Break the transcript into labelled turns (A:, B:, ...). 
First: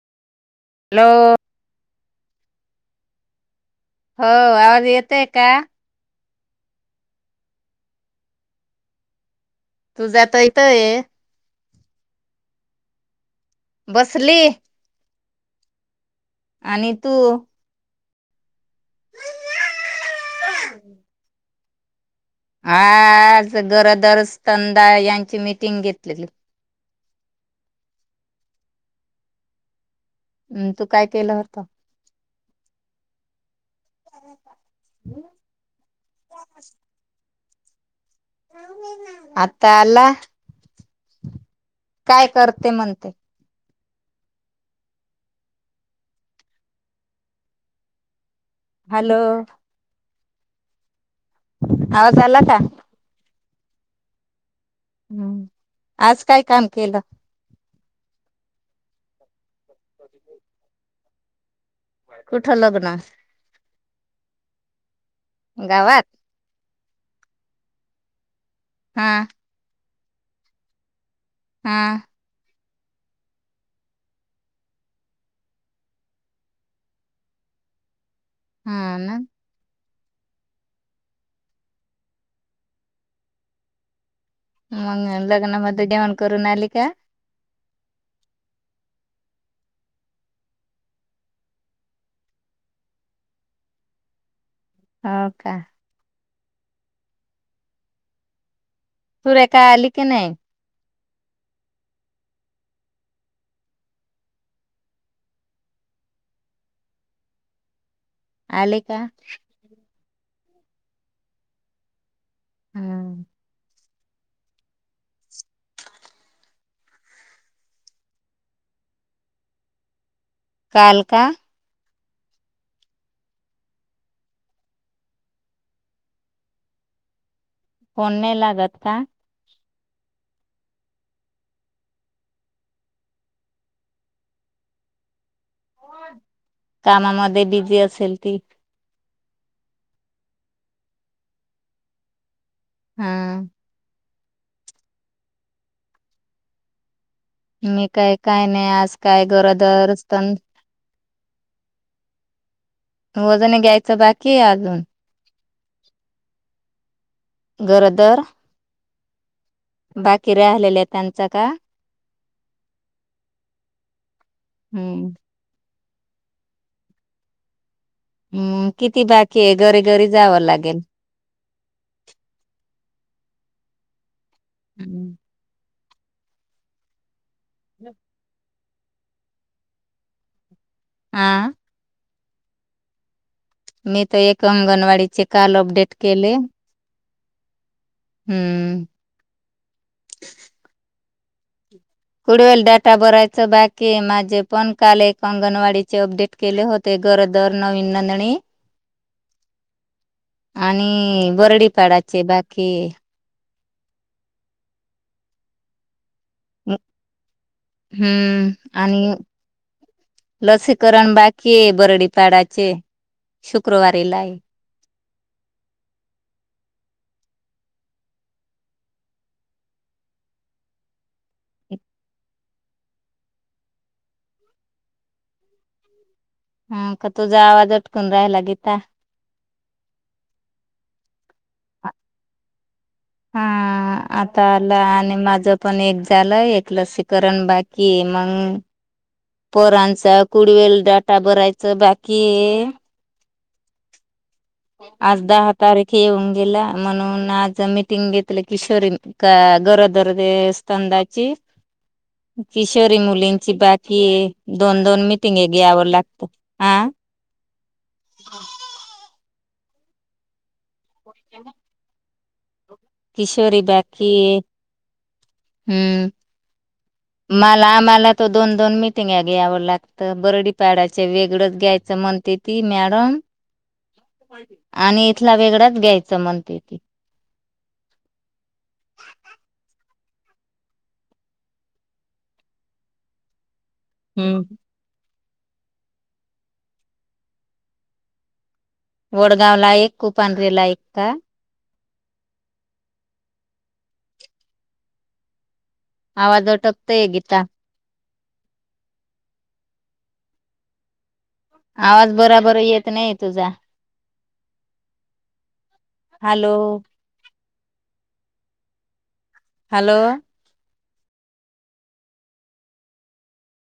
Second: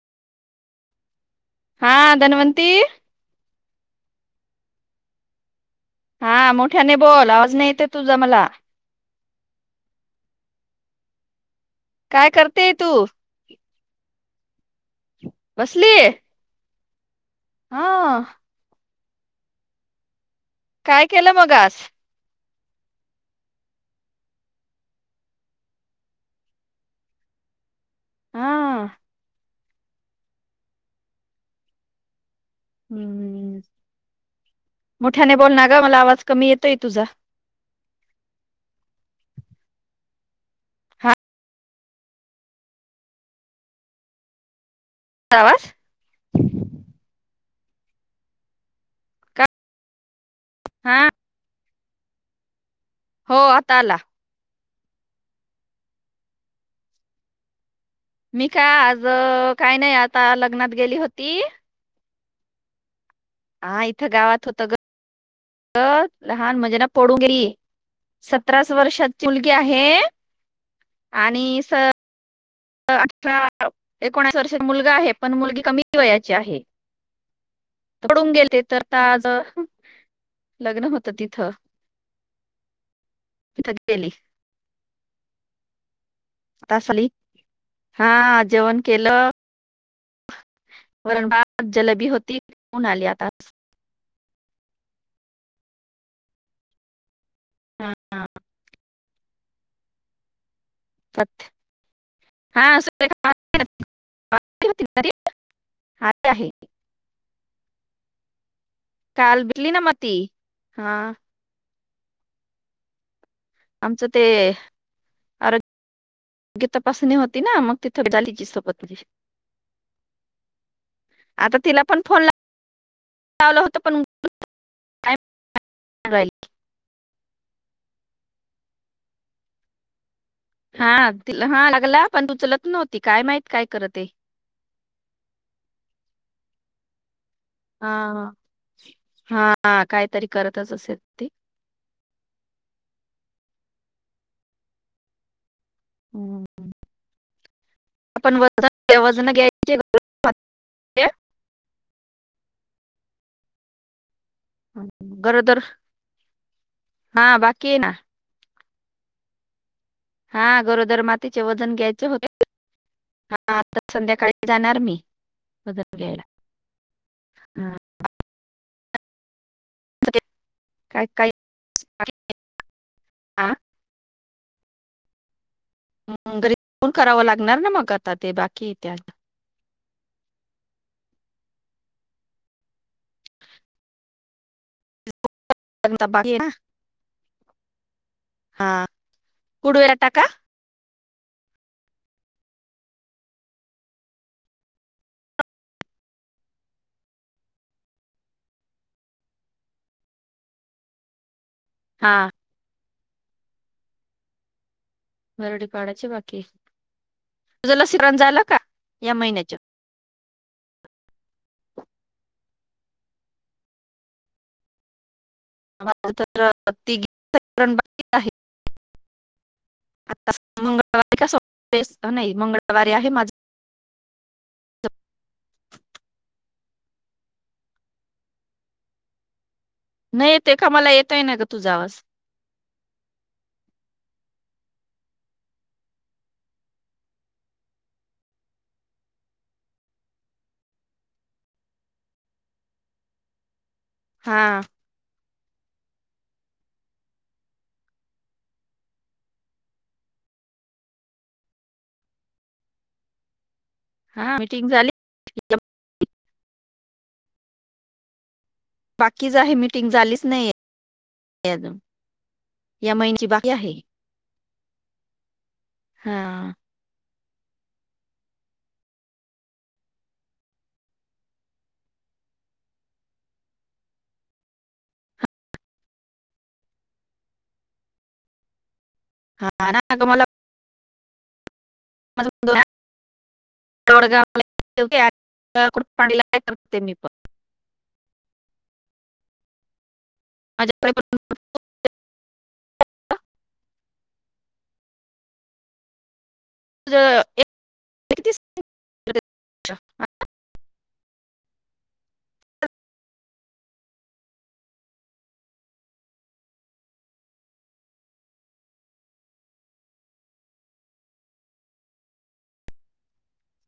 A: Hello
B: हा धनवंती
A: हो आवाज येतोय का?
B: हा मोठ्याने बोल, आवाज नाही येत ये तुझा मला
A: तुझा तर येतो ये
B: काय करतेय तू?
A: बसली.
B: बसलीये?
A: आणि तू?
B: हा काय केलं मग आज?
A: आज गरोदर स्तनदा यांची मीटिंग घेतलेली
B: हा
A: अन तू काय केलं होतं?
B: हम्म... मोठ्याने बोल ना ग, मला आवाज कमी येतोय तुझा
A: आता आला?
B: हा
A: काय करते म्हणते?
B: आवाज [unintelligible]
A: हॅलो.
B: हा.
A: आवाज आला का?
B: हो आता आला
A: हम् आज काय काम केलं?
B: मी का... आज... काही नाही, आता लग्नात गेली होती.
A: कुठं लग्न?
B: हा इथं गावात होतं ग
A: गावात
B: अगं लहान म्हजे ना पडुगी.. सतराच
A: हा
B: वर्षांची मुलगी आहे आणि स
A: हा
B: अठरा एकोनावीस वर्षाचा मुलगा आहे, पण मुलगी कमी वयाची आहे पडून गेलते तर
A: हा
B: ता
A: ना
B: आज लग्न होतं तिथं [unintelligible] तिथं गेली
A: मग लग्नामध्ये जेवण करून आली का?
B: हा जेवण केलं वरण भात, जलेबी होती [unintelligible] आली आताच
A: हाव का?
B: हा, हा.
A: सुरेखा आली की नाही?
B: हा सुरेखा आली. आली होती घरी, आली आहे.
A: आले का?
B: काल भेटली ना मग ती हा.
A: हम्म.
B: आमचं ते आर तापासणी होती ना, मग तिथं चालली जी सोबत.
A: काल का.
B: आता तिला पण फोन ला. लावलं होतं पण [inaudible] [unintelligible]
A: फोन नाही लागत का?
B: हा तिला हा लागला, पण उचलत नव्हती काय माहित काय करत ते.
A: कामामध्ये बिझी
B: हा
A: असेल ती.
B: हा काहीतरी करतच असेल ती.
A: हम्म.
B: हम्म हम.
A: मी काय, काय नाही आज काय
B: घ्यायचे
A: गरोदर स्तन वजन घ्यायचं बाकी अजून.
B: गरोदर हा बाकी ये ना.
A: गरोदर बाकी
B: हा
A: राहिलेल्या
B: गरोदर
A: त्यांचा
B: मातीचे
A: का?
B: वजन घ्यायचे होते. हा आता संध्याकाळी जाणार मी
A: हम्म.
B: बग. द्यायला हा.
A: हम् किती बाकी आहे. घरी-घरी जावं लागेल.
B: आ.
A: हम्म.
B: घरी फोन करावं लागणार ना मग आता ते बाकी इते
A: हा. मी तर एक, अंगणवाडीचे काल अपडेट
B: बाकी
A: केले.
B: आहे ना हा
A: हम्म.
B: उडवेला टाका
A: कुडवेल डाटा, बरायचं बाकीये, माझे पण काल एक अंगणवाडीचे अपडेट केले होते. गरोदर, नवीन नोंदणी.
B: [inaudible]
A: आणि
B: हा
A: वरडीपाडाचे बाकी.
B: वरडी पाडाचे बाकी तुझं लसीकरण झाला
A: हम्म
B: का. या
A: आणि
B: महिन्याच्.
A: लसीकरण बाकी आहे. बरडीपाडाचे शुक्रवारी ला आहे.
B: माज तर तिघी जणींच बाकी आहे. आता मंगळवारी का सोमवारी असत. नाही मंगळवारी आहे माझ.
A: हा का तुझा आवाज अटकून राहिला गीता.
B: नाहीे येतो का, मला येेतोय तुझा तुझा, आवाज.
A: हा. आता आला, आणि माझ पण एक झालंय, एक लसीकरण बाकी मंग. पोरांचा कुडवेल डाटा भरायचं बाकीये.
B: हा
A: आज दहा. तारखे येऊन गेला, म्हणून आज मीटिंग घेतलं किशोरीन का गरोदर [inaudible] किशोरी मुलींची बॅच. कि
B: हा मीटिंग झाली
A: दोन-दोन मिीटिंगे घ्यावे लागत हा.
B: कीचही मिीटिंग झालीच नाहीये.
A: हो [unintelligible]
B: या महिन्याची
A: किशोरी
B: आहे
A: बाकी हम्म...
B: हा
A: मला- आम्हाला त दोन- दोन मिटिंगा घ्यावं लागतं बरडीपाडाच वेगळंच घ्यायचं म्हणते ती मॅडम
B: ह [inaudible]
A: [inaudible] आणि इथला वेगळाच घ्यायचं म्हणते ती
B: हा- ना- ग -मला [unintelligible]
A: हम्म
B: त्याकुड- पाणीला- काय करतते मी पण
A: वडगावला एक कूपांढरे ला एक
B: माझ्याकडे
A: का?
B: पण
A: आवाज अटकतोय गीता
B: एकतीस [unintelligible]
A: आवाज बराबर येत नाही तुझा हॅलो हॅलो